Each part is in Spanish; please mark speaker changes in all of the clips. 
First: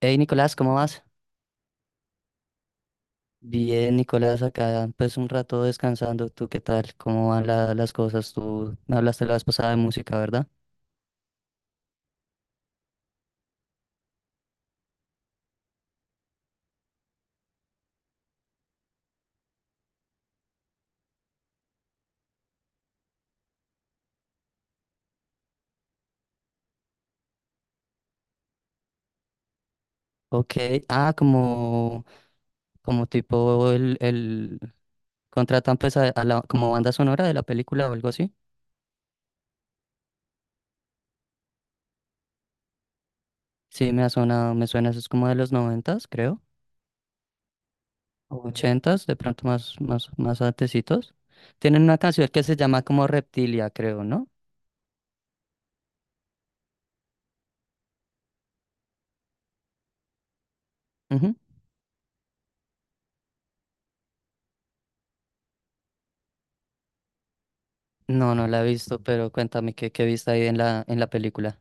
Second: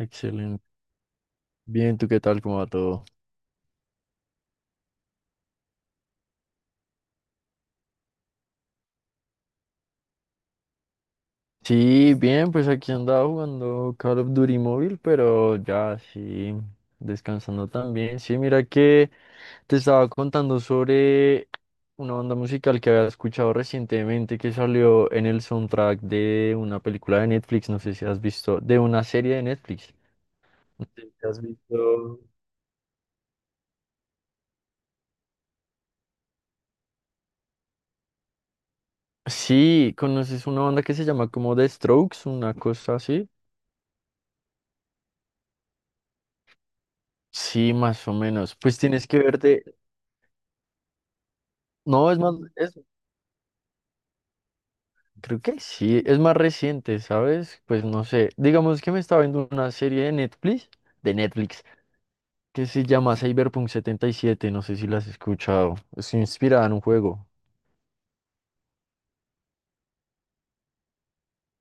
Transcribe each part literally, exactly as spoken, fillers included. Speaker 1: Hey Nicolás, ¿cómo vas?
Speaker 2: Bien, ¿tú qué tal? ¿Cómo va todo?
Speaker 1: Bien, Nicolás, acá pues un rato descansando. ¿Tú qué tal? ¿Cómo van la- las cosas? Tú me hablaste la vez pasada de música, ¿verdad?
Speaker 2: Sí, bien, pues aquí andaba jugando Call of Duty móvil, pero ya sí, descansando también. Sí, mira que te estaba contando sobre una banda musical que había escuchado recientemente que salió en el soundtrack de una película de Netflix, no sé si has visto, de una serie de Netflix.
Speaker 1: Ok,
Speaker 2: No sé
Speaker 1: ah,
Speaker 2: si has
Speaker 1: como,
Speaker 2: visto.
Speaker 1: como tipo el, el contratan pues a, a la, como banda sonora de la película o algo así.
Speaker 2: Sí, ¿conoces una banda que se llama como The Strokes, una cosa así?
Speaker 1: Sí, me ha sonado, me suena, eso es como de los noventas, creo,
Speaker 2: Sí, más o
Speaker 1: o
Speaker 2: menos. Pues
Speaker 1: ochentas,
Speaker 2: tienes
Speaker 1: de
Speaker 2: que
Speaker 1: pronto
Speaker 2: verte.
Speaker 1: más, más, más antecitos. Tienen una
Speaker 2: No, es
Speaker 1: canción
Speaker 2: más,
Speaker 1: que se
Speaker 2: es,
Speaker 1: llama como Reptilia, creo, ¿no?
Speaker 2: creo que sí, es más reciente, ¿sabes? Pues no sé, digamos que me estaba viendo una serie de Netflix, de
Speaker 1: Ujú.
Speaker 2: Netflix, que se llama Cyberpunk setenta y siete, no sé si la has escuchado, es inspirada en un juego.
Speaker 1: No, no la he visto, pero cuéntame qué, qué viste ahí en la, en la película.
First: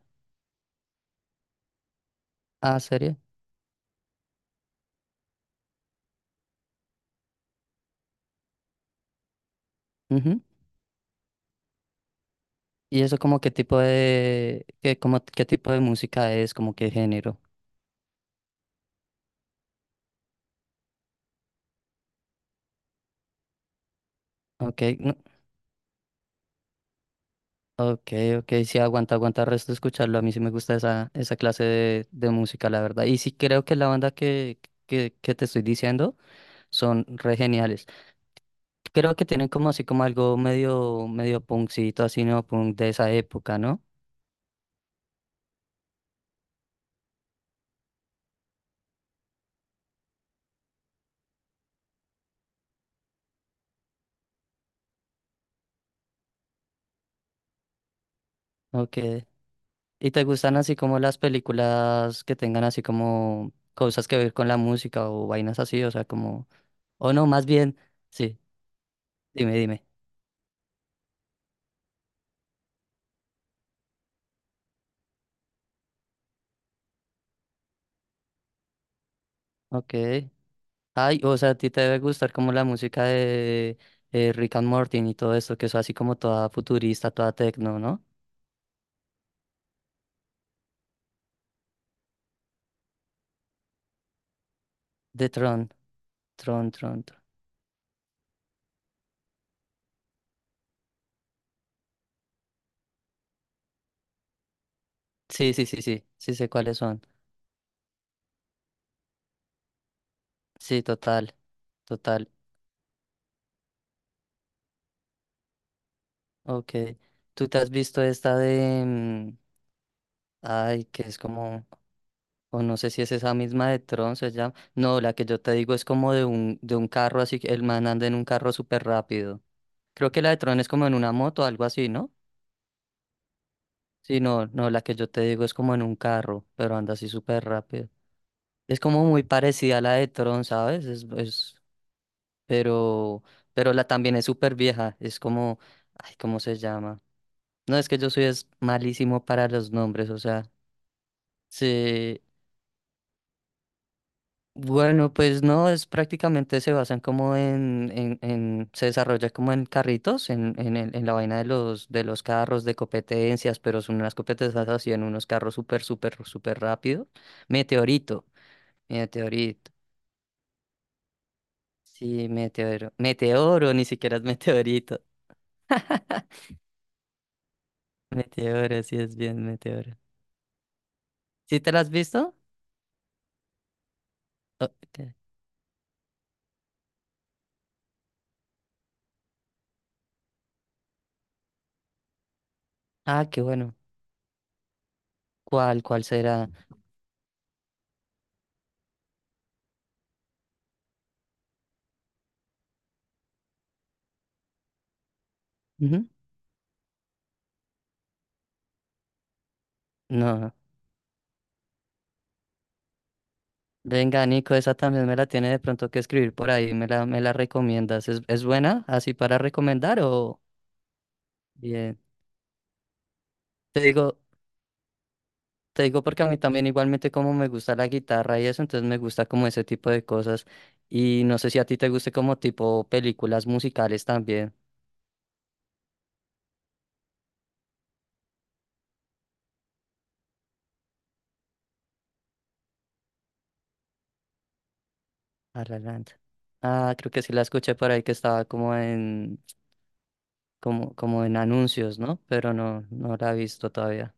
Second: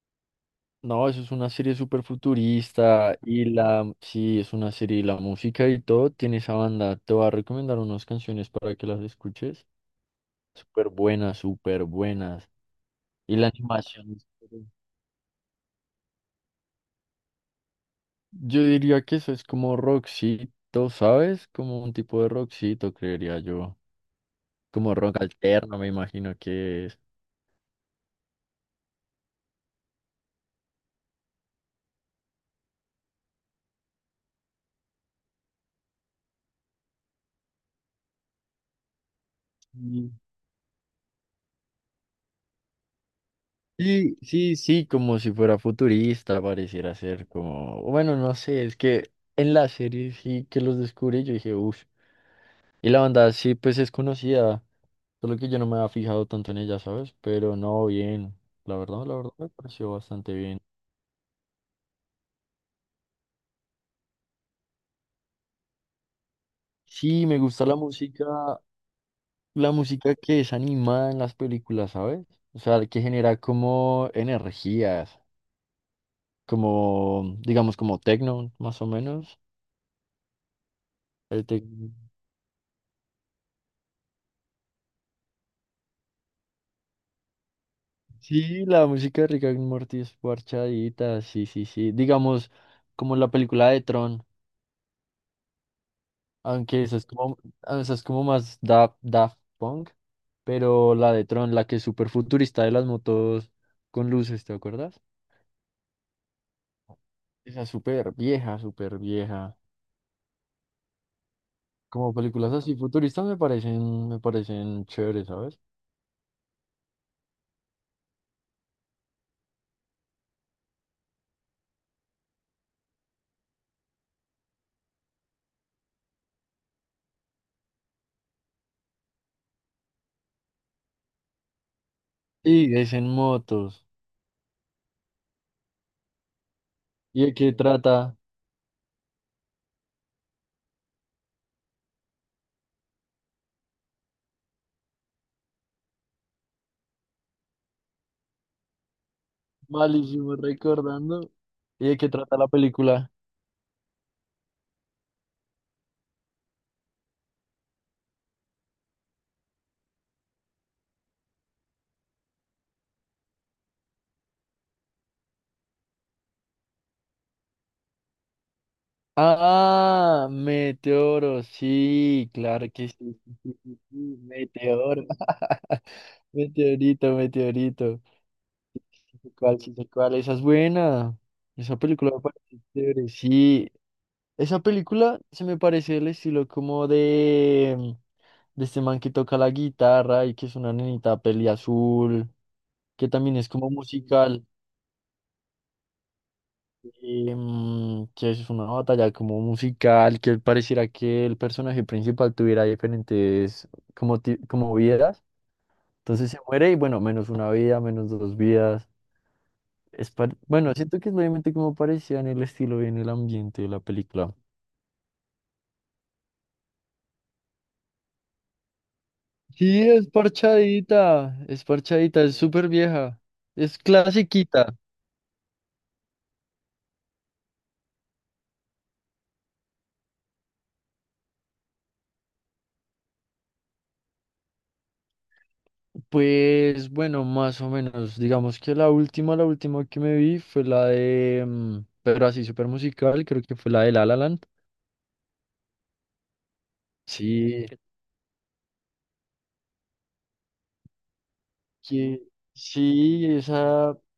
Speaker 2: No, eso es una serie súper
Speaker 1: Ah, ¿serie?
Speaker 2: futurista y la, sí, es una serie y la música y todo, tiene esa banda, te voy a recomendar unas canciones para que las escuches,
Speaker 1: Ujú.
Speaker 2: súper buenas, súper buenas,
Speaker 1: ¿Y eso
Speaker 2: y
Speaker 1: como
Speaker 2: la
Speaker 1: qué tipo
Speaker 2: animación.
Speaker 1: de qué, como, qué tipo de música es, como qué género?
Speaker 2: Yo diría que eso es como rockcito, ¿sabes? Como un tipo de rockcito, creería yo.
Speaker 1: Ok,
Speaker 2: Como
Speaker 1: no,
Speaker 2: rock alterno, me imagino que es.
Speaker 1: ok, ok, sí, aguanta, aguanta el resto de escucharlo. A mí sí me gusta esa, esa clase de, de música, la verdad. Y sí creo que la banda que, que, que te estoy diciendo son re geniales. Creo que tienen como así como
Speaker 2: Mm.
Speaker 1: algo medio, medio punkcito, así no punk de esa época, ¿no?
Speaker 2: Sí, sí, sí, como si fuera futurista, pareciera ser como, bueno, no sé, es que en la serie sí que los descubrí, yo dije, uff, y la banda sí, pues es conocida, solo que yo no me había fijado tanto en ella, ¿sabes? Pero no, bien, la
Speaker 1: Ok.
Speaker 2: verdad, la verdad me pareció
Speaker 1: ¿Y te
Speaker 2: bastante
Speaker 1: gustan
Speaker 2: bien.
Speaker 1: así como las películas que tengan así como cosas que ver con la música o vainas así? O sea, como... O no,
Speaker 2: Sí, me
Speaker 1: más
Speaker 2: gusta la
Speaker 1: bien,
Speaker 2: música,
Speaker 1: sí, dime,
Speaker 2: la
Speaker 1: dime.
Speaker 2: música que es animada en las películas, ¿sabes? O sea, que genera como energías, como, digamos, como techno, más o menos.
Speaker 1: Ok. Ay, o
Speaker 2: El
Speaker 1: sea, a
Speaker 2: tec-
Speaker 1: ti te debe gustar como la música de eh, Rick and Morty y todo esto, que es así como toda futurista, toda techno, ¿no?
Speaker 2: Sí, la música de Rick and Morty es parchadita, sí, sí, sí. Digamos, como la película de Tron,
Speaker 1: De Tron, Tron,
Speaker 2: aunque esa
Speaker 1: Tron,
Speaker 2: es
Speaker 1: Tron.
Speaker 2: como, esa es como más da, Daft Punk, pero la de Tron, la que es súper futurista de las motos con luces, ¿te acuerdas?
Speaker 1: Sí, sí, sí, sí, sí sé cuáles son.
Speaker 2: Esa es súper vieja, súper vieja.
Speaker 1: Sí, total,
Speaker 2: Como
Speaker 1: total.
Speaker 2: películas así futuristas me parecen, me parecen chéveres, ¿sabes?
Speaker 1: Ok. ¿Tú te has visto esta de... mm, ay, que es como... O no sé si es esa misma de Tron, se llama. No, la que yo te digo es como de un, de un carro así, que el man anda en un carro súper rápido. Creo que la de Tron es como en una moto o algo así, ¿no?
Speaker 2: Y es en motos.
Speaker 1: Sí, no, no, la que yo te digo es como en un carro, pero anda así
Speaker 2: ¿Y de
Speaker 1: súper
Speaker 2: qué
Speaker 1: rápido.
Speaker 2: trata?
Speaker 1: Es como muy parecida a la de Tron, ¿sabes? Es, es, pero, pero la también es súper vieja. Es como, ay, ¿cómo se llama? No, es que yo soy es malísimo para los nombres, o
Speaker 2: Malísimo
Speaker 1: sea,
Speaker 2: recordando. ¿Y de qué
Speaker 1: sí,
Speaker 2: trata la película?
Speaker 1: bueno, pues no, es prácticamente se basan como en, en, en- se desarrolla como en carritos, en, en, el- en la vaina de los, de los carros, de competencias, pero son unas competencias así en unos carros súper, súper, súper rápido. Meteorito, meteorito,
Speaker 2: Ah, Meteoro,
Speaker 1: sí,
Speaker 2: sí, claro que
Speaker 1: meteoro,
Speaker 2: sí. Sí, sí,
Speaker 1: meteoro,
Speaker 2: sí,
Speaker 1: ni siquiera
Speaker 2: sí,
Speaker 1: es meteorito,
Speaker 2: Meteoro. Meteorito, meteorito.
Speaker 1: meteoro, sí es
Speaker 2: Sí,
Speaker 1: bien
Speaker 2: ¿cuál? Sí sé
Speaker 1: meteoro.
Speaker 2: cuál. Esa es buena.
Speaker 1: ¿Sí te
Speaker 2: Esa
Speaker 1: la has
Speaker 2: película me
Speaker 1: visto?
Speaker 2: parece chévere, sí. Esa
Speaker 1: Ok.
Speaker 2: película se me parece el estilo como de... de este man que toca la guitarra y que es una nenita peli azul, que
Speaker 1: Ah,
Speaker 2: también
Speaker 1: qué
Speaker 2: es como
Speaker 1: bueno.
Speaker 2: musical,
Speaker 1: ¿Cuál, cuál será?
Speaker 2: em, que es una batalla como musical, que pareciera que el personaje principal tuviera diferentes como, ti- como vidas.
Speaker 1: Ujú.
Speaker 2: Entonces se muere y bueno, menos una vida, menos dos vidas. Es par-
Speaker 1: No.
Speaker 2: bueno, siento que es obviamente como parecía en el estilo y en el ambiente de la
Speaker 1: Venga,
Speaker 2: película.
Speaker 1: Nico, esa también me la tiene de pronto que escribir por ahí, me la, me la recomiendas. ¿Es, es buena así para
Speaker 2: Sí,
Speaker 1: recomendar
Speaker 2: es
Speaker 1: o
Speaker 2: parchadita, es
Speaker 1: bien?
Speaker 2: parchadita, es súper vieja, es
Speaker 1: Te digo,
Speaker 2: clasiquita.
Speaker 1: te digo porque a mí también igualmente como me gusta la guitarra y eso, entonces me gusta como ese tipo de cosas. Y no sé si a ti te guste como tipo películas musicales también.
Speaker 2: Pues bueno, más o menos. Digamos que la última, la última que me vi fue la de, mm, pero así súper musical, creo que fue la de La La Land.
Speaker 1: Ah, La Land. Ah, creo que sí la
Speaker 2: Sí,
Speaker 1: escuché por ahí que estaba como en, como, como en anuncios, ¿no?
Speaker 2: que,
Speaker 1: Pero no, no
Speaker 2: sí,
Speaker 1: la he visto
Speaker 2: esa,
Speaker 1: todavía.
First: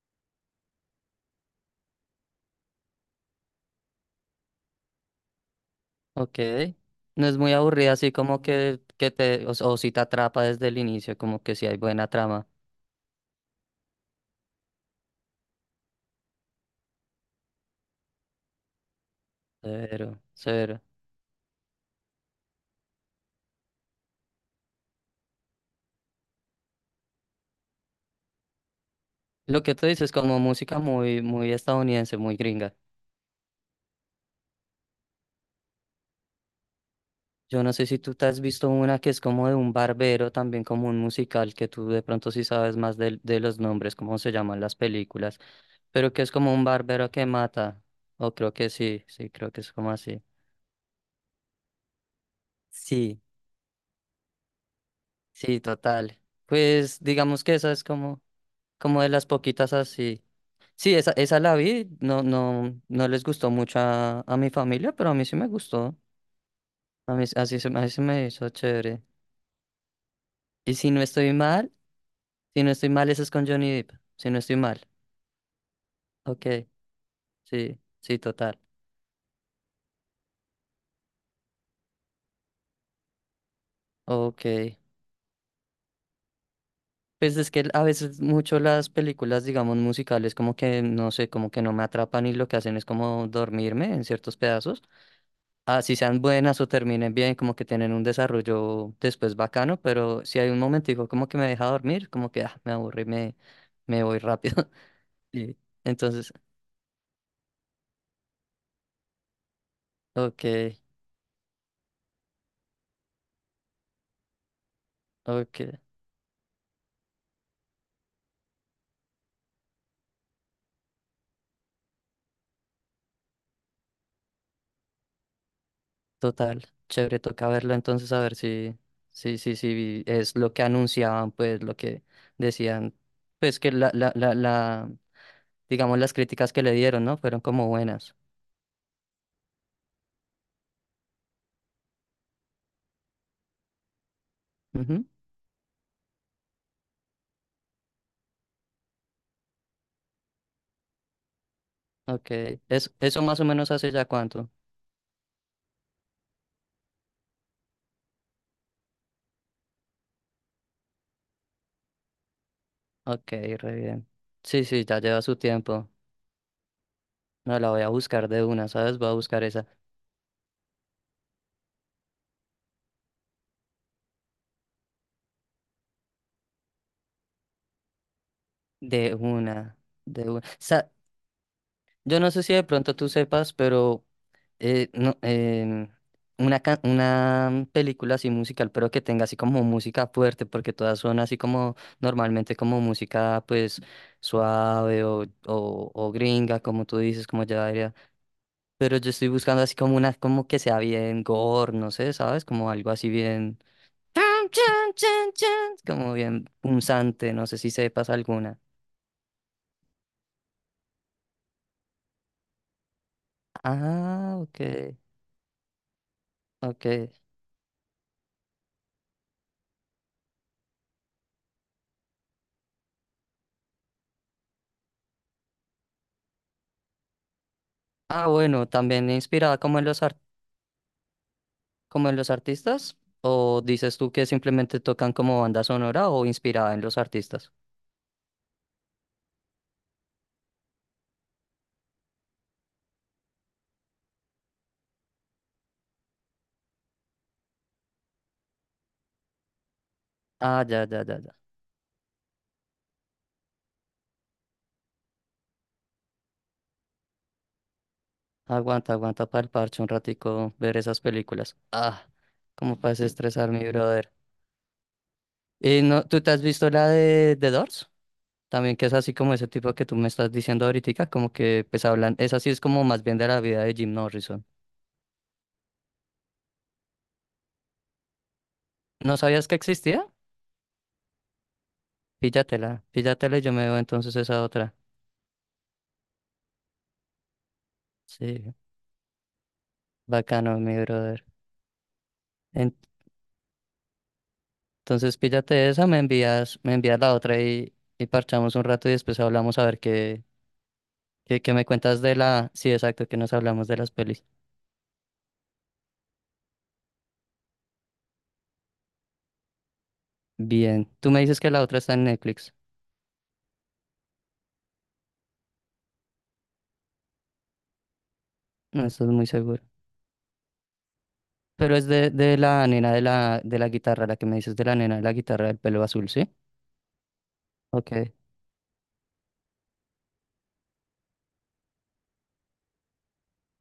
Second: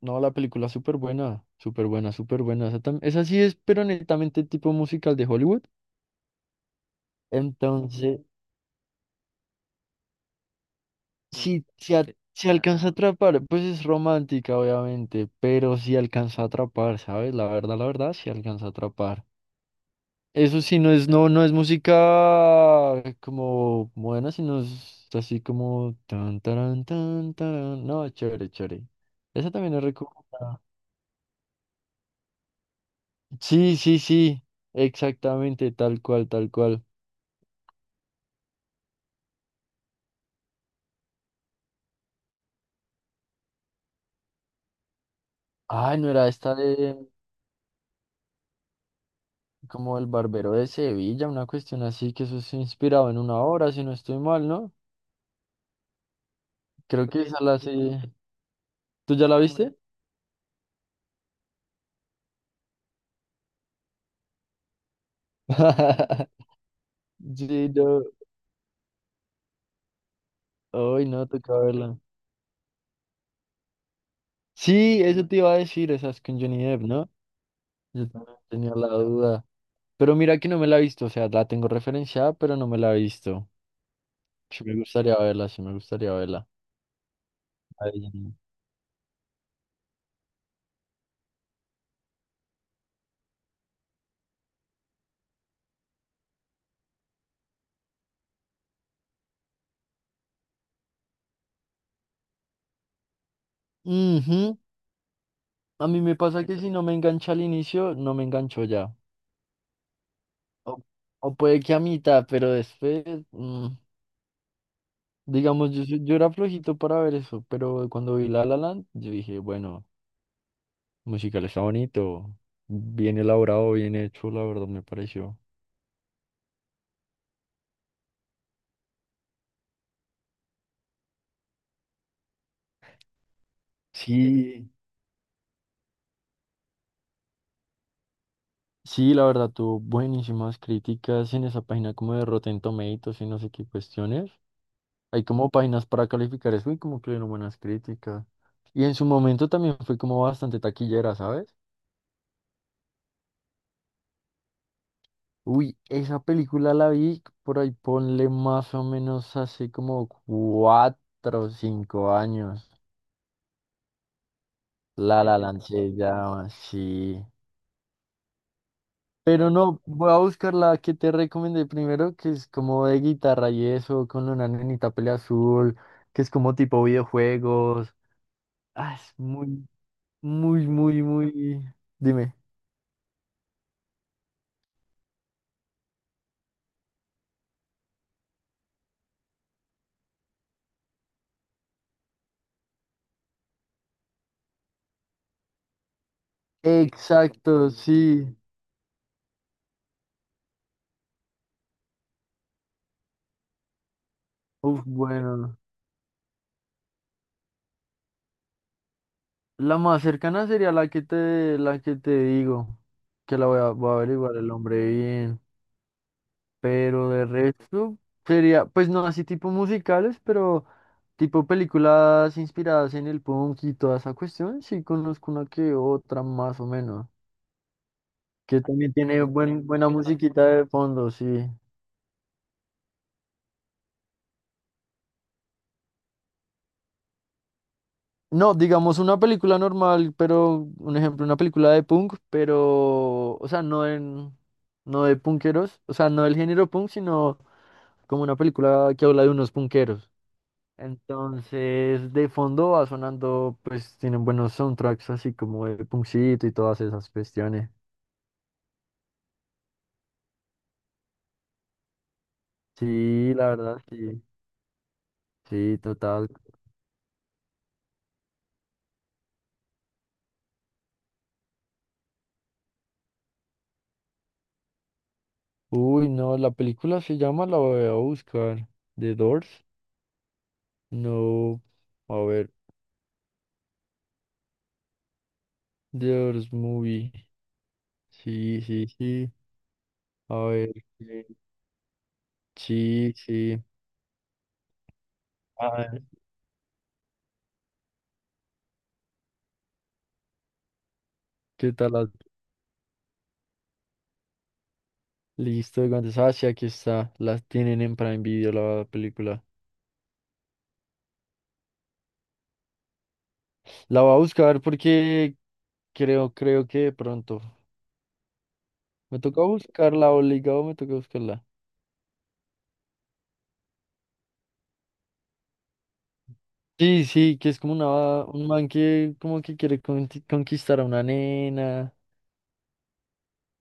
Speaker 2: no, la película es súper buena, súper buena, súper buena. Esa, tam- esa sí es, pero netamente tipo musical de Hollywood.
Speaker 1: Ok. No es muy aburrida, así
Speaker 2: Entonces, mm,
Speaker 1: como que, que te, o, o si te atrapa desde el inicio, como que si
Speaker 2: sí,
Speaker 1: hay
Speaker 2: se, a-
Speaker 1: buena trama.
Speaker 2: se alcanza a atrapar, pues es romántica, obviamente, pero sí alcanza a atrapar, ¿sabes? La verdad, la verdad, sí alcanza a atrapar.
Speaker 1: Cero,
Speaker 2: Eso sí,
Speaker 1: cero.
Speaker 2: no es, no, no es música como buena, sino es así como tan, tarán, tan, tarán. No, chévere, chévere. Esa
Speaker 1: Lo que
Speaker 2: también es
Speaker 1: tú dices, como
Speaker 2: recomendada.
Speaker 1: música muy, muy estadounidense, muy gringa.
Speaker 2: Sí, sí, sí. Exactamente, tal cual, tal cual.
Speaker 1: Yo no sé si tú te has visto una que es como de un barbero, también como un musical, que tú de pronto sí sabes más de, de los nombres, cómo se llaman las películas,
Speaker 2: Ay, no
Speaker 1: pero que
Speaker 2: era
Speaker 1: es como
Speaker 2: esta
Speaker 1: un
Speaker 2: de
Speaker 1: barbero que mata. O creo que sí, sí, creo que es como
Speaker 2: como el
Speaker 1: así.
Speaker 2: barbero de Sevilla, una cuestión así que eso es inspirado
Speaker 1: Sí,
Speaker 2: en una obra, si no estoy mal, ¿no?
Speaker 1: sí, total. Pues
Speaker 2: Creo que esa
Speaker 1: digamos que
Speaker 2: la
Speaker 1: esa es
Speaker 2: sí.
Speaker 1: como, como de
Speaker 2: ¿Tú
Speaker 1: las
Speaker 2: ya la
Speaker 1: poquitas
Speaker 2: viste?
Speaker 1: así. Sí, esa, esa la vi, no, no, no les gustó mucho a, a mi familia, pero a mí sí me gustó. A mí, así se,
Speaker 2: Sí,
Speaker 1: me- así se
Speaker 2: no.
Speaker 1: me hizo chévere. Y si no
Speaker 2: Ay, no,
Speaker 1: estoy
Speaker 2: toca
Speaker 1: mal,
Speaker 2: verla.
Speaker 1: si no estoy mal, esa es con Johnny Depp. Si no estoy mal.
Speaker 2: Sí, eso te iba a decir, esa es con
Speaker 1: Ok,
Speaker 2: Johnny Depp, ¿no?
Speaker 1: sí,
Speaker 2: Yo
Speaker 1: sí,
Speaker 2: también
Speaker 1: total.
Speaker 2: tenía la duda. Pero mira que no me la he visto, o sea, la tengo referenciada, pero no me la he visto.
Speaker 1: Ok.
Speaker 2: Sí me gustaría verla, sí me gustaría verla.
Speaker 1: Pues es que a veces
Speaker 2: Ahí.
Speaker 1: mucho las películas, digamos, musicales, como que no sé, como que no me atrapan y lo que hacen es como dormirme en ciertos pedazos. Así sean buenas o terminen bien, como que tienen un desarrollo después bacano, pero si hay un momentico como que me deja dormir, como que ah, me aburro y me, me voy
Speaker 2: Ujú.
Speaker 1: rápido. Y
Speaker 2: A mí me
Speaker 1: entonces,
Speaker 2: pasa que si no me engancha al inicio, no me engancho ya.
Speaker 1: ok,
Speaker 2: O, o puede que a mitad, pero después, mm,
Speaker 1: ok,
Speaker 2: digamos, yo, soy- yo era flojito para ver eso, pero cuando vi La La Land, yo dije, bueno, musical está bonito, bien elaborado, bien hecho, la verdad me pareció.
Speaker 1: total, chévere, toca verlo entonces a ver si, si, si, si es lo que anunciaban, pues lo que decían, pues que la, la, la,
Speaker 2: Sí.
Speaker 1: la, digamos las críticas que le dieron, ¿no? Fueron como buenas.
Speaker 2: Sí, la verdad, tuvo buenísimas críticas en esa página como de Rotten Tomatoes y no sé qué cuestiones.
Speaker 1: Ujú,
Speaker 2: Hay como páginas para calificar eso y como que le dieron buenas críticas. Y en su momento también fue como bastante taquillera, ¿sabes?
Speaker 1: ok, es, eso más o menos hace ya cuánto.
Speaker 2: Uy, esa película la vi por ahí, ponle más o menos hace como cuatro o cinco años.
Speaker 1: Ok, re bien. Sí, sí, ya lleva
Speaker 2: La
Speaker 1: su
Speaker 2: La Land
Speaker 1: tiempo.
Speaker 2: se llama, sí.
Speaker 1: No, la voy a buscar de una, ¿sabes? Voy a buscar
Speaker 2: Pero
Speaker 1: esa.
Speaker 2: no, voy a buscar la que te recomendé primero, que es como de guitarra y eso, con una nenita pelea azul, que es como tipo videojuegos. Ah, es
Speaker 1: De
Speaker 2: muy,
Speaker 1: una, de una.
Speaker 2: muy,
Speaker 1: Sa-
Speaker 2: muy, muy.
Speaker 1: yo no
Speaker 2: Dime.
Speaker 1: sé si de pronto tú sepas, pero eh, no, em, una, ca- una película así musical, pero que tenga así como música fuerte, porque todas son así como normalmente como música pues suave o, o, o gringa, como tú dices, como ya
Speaker 2: Exacto,
Speaker 1: diría.
Speaker 2: sí.
Speaker 1: Pero yo estoy buscando así como una, como que sea bien gore, no sé, ¿sabes? Como algo así bien. Chan,
Speaker 2: Uf,
Speaker 1: chan, chan,
Speaker 2: bueno.
Speaker 1: chan. Como bien punzante, no sé si sepas alguna.
Speaker 2: La más cercana sería la que te, la que te digo, que la voy a, voy a averiguar
Speaker 1: Ah,
Speaker 2: el
Speaker 1: ok,
Speaker 2: nombre bien.
Speaker 1: ok.
Speaker 2: Pero de resto sería, pues no así tipo musicales, pero tipo películas inspiradas en el punk y toda esa cuestión, sí conozco una que otra más o menos,
Speaker 1: Ah,
Speaker 2: que
Speaker 1: bueno,
Speaker 2: también
Speaker 1: también
Speaker 2: tiene
Speaker 1: inspirada
Speaker 2: buen,
Speaker 1: como en
Speaker 2: buena
Speaker 1: los ar-
Speaker 2: musiquita de fondo, sí.
Speaker 1: como en los artistas. ¿O dices tú que simplemente tocan como banda sonora o inspirada en los artistas?
Speaker 2: No, digamos una película normal, pero un ejemplo, una película de punk, pero, o sea, no en, no de punkeros, o sea, no del género punk, sino como una película que habla de unos punkeros.
Speaker 1: Ah, ya, ya, ya, ya.
Speaker 2: Entonces, de fondo va sonando, pues tienen buenos soundtracks así como de Punkcito y todas esas cuestiones.
Speaker 1: Aguanta, aguanta para el parche un ratico ver esas películas. Ah, como para
Speaker 2: Sí, la
Speaker 1: desestresar mi
Speaker 2: verdad,
Speaker 1: brother.
Speaker 2: sí. Sí,
Speaker 1: ¿Y no, tú
Speaker 2: total.
Speaker 1: te has visto la de The Doors? También que es así como ese tipo que tú me estás diciendo ahorita, como que pues hablan, es así, es como más bien de la vida de Jim Morrison.
Speaker 2: Uy, no, la película se llama, la voy a buscar. The
Speaker 1: ¿No sabías
Speaker 2: Doors.
Speaker 1: que existía?
Speaker 2: No, a ver.
Speaker 1: Píllatela, píllatela y yo me veo entonces esa otra.
Speaker 2: The Doors Movie.
Speaker 1: Sí,
Speaker 2: Sí, sí, sí. A
Speaker 1: bacano,
Speaker 2: ver.
Speaker 1: mi brother.
Speaker 2: eh,
Speaker 1: En-
Speaker 2: Sí, sí.
Speaker 1: Entonces píllate esa, me
Speaker 2: Ah,
Speaker 1: envías, me envías la otra y, y parchamos un rato y después hablamos a ver qué, qué, qué me
Speaker 2: ¿qué tal?
Speaker 1: cuentas
Speaker 2: la-
Speaker 1: de la... Sí, exacto, que nos hablamos de las pelis.
Speaker 2: Listo, entonces, ah, sí, aquí está. Las tienen en Prime Video la película.
Speaker 1: Bien, tú me dices que la otra está en Netflix.
Speaker 2: La voy a buscar porque creo, creo que de pronto.
Speaker 1: No estoy
Speaker 2: Me
Speaker 1: muy
Speaker 2: toca
Speaker 1: seguro.
Speaker 2: buscarla, obligado me toca buscarla.
Speaker 1: Pero es de, de la nena de la, de la guitarra, la que me dices de la nena de la guitarra del pelo azul, ¿sí?
Speaker 2: Sí, sí, que es como
Speaker 1: Ok.
Speaker 2: una, un man que como que quiere conti- conquistar a una nena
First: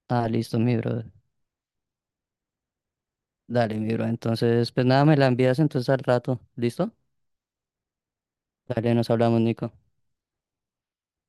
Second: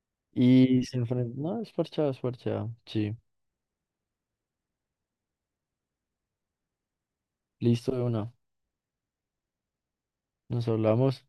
Speaker 1: Ah, listo, mi
Speaker 2: y se
Speaker 1: bro.
Speaker 2: enfrenta. No, es parchado, es parchado. Sí,
Speaker 1: Dale, mi bro. Entonces, pues nada, me la envías entonces al rato. ¿Listo?
Speaker 2: listo de una.
Speaker 1: Dale, nos hablamos, Nico.
Speaker 2: Nos hablamos.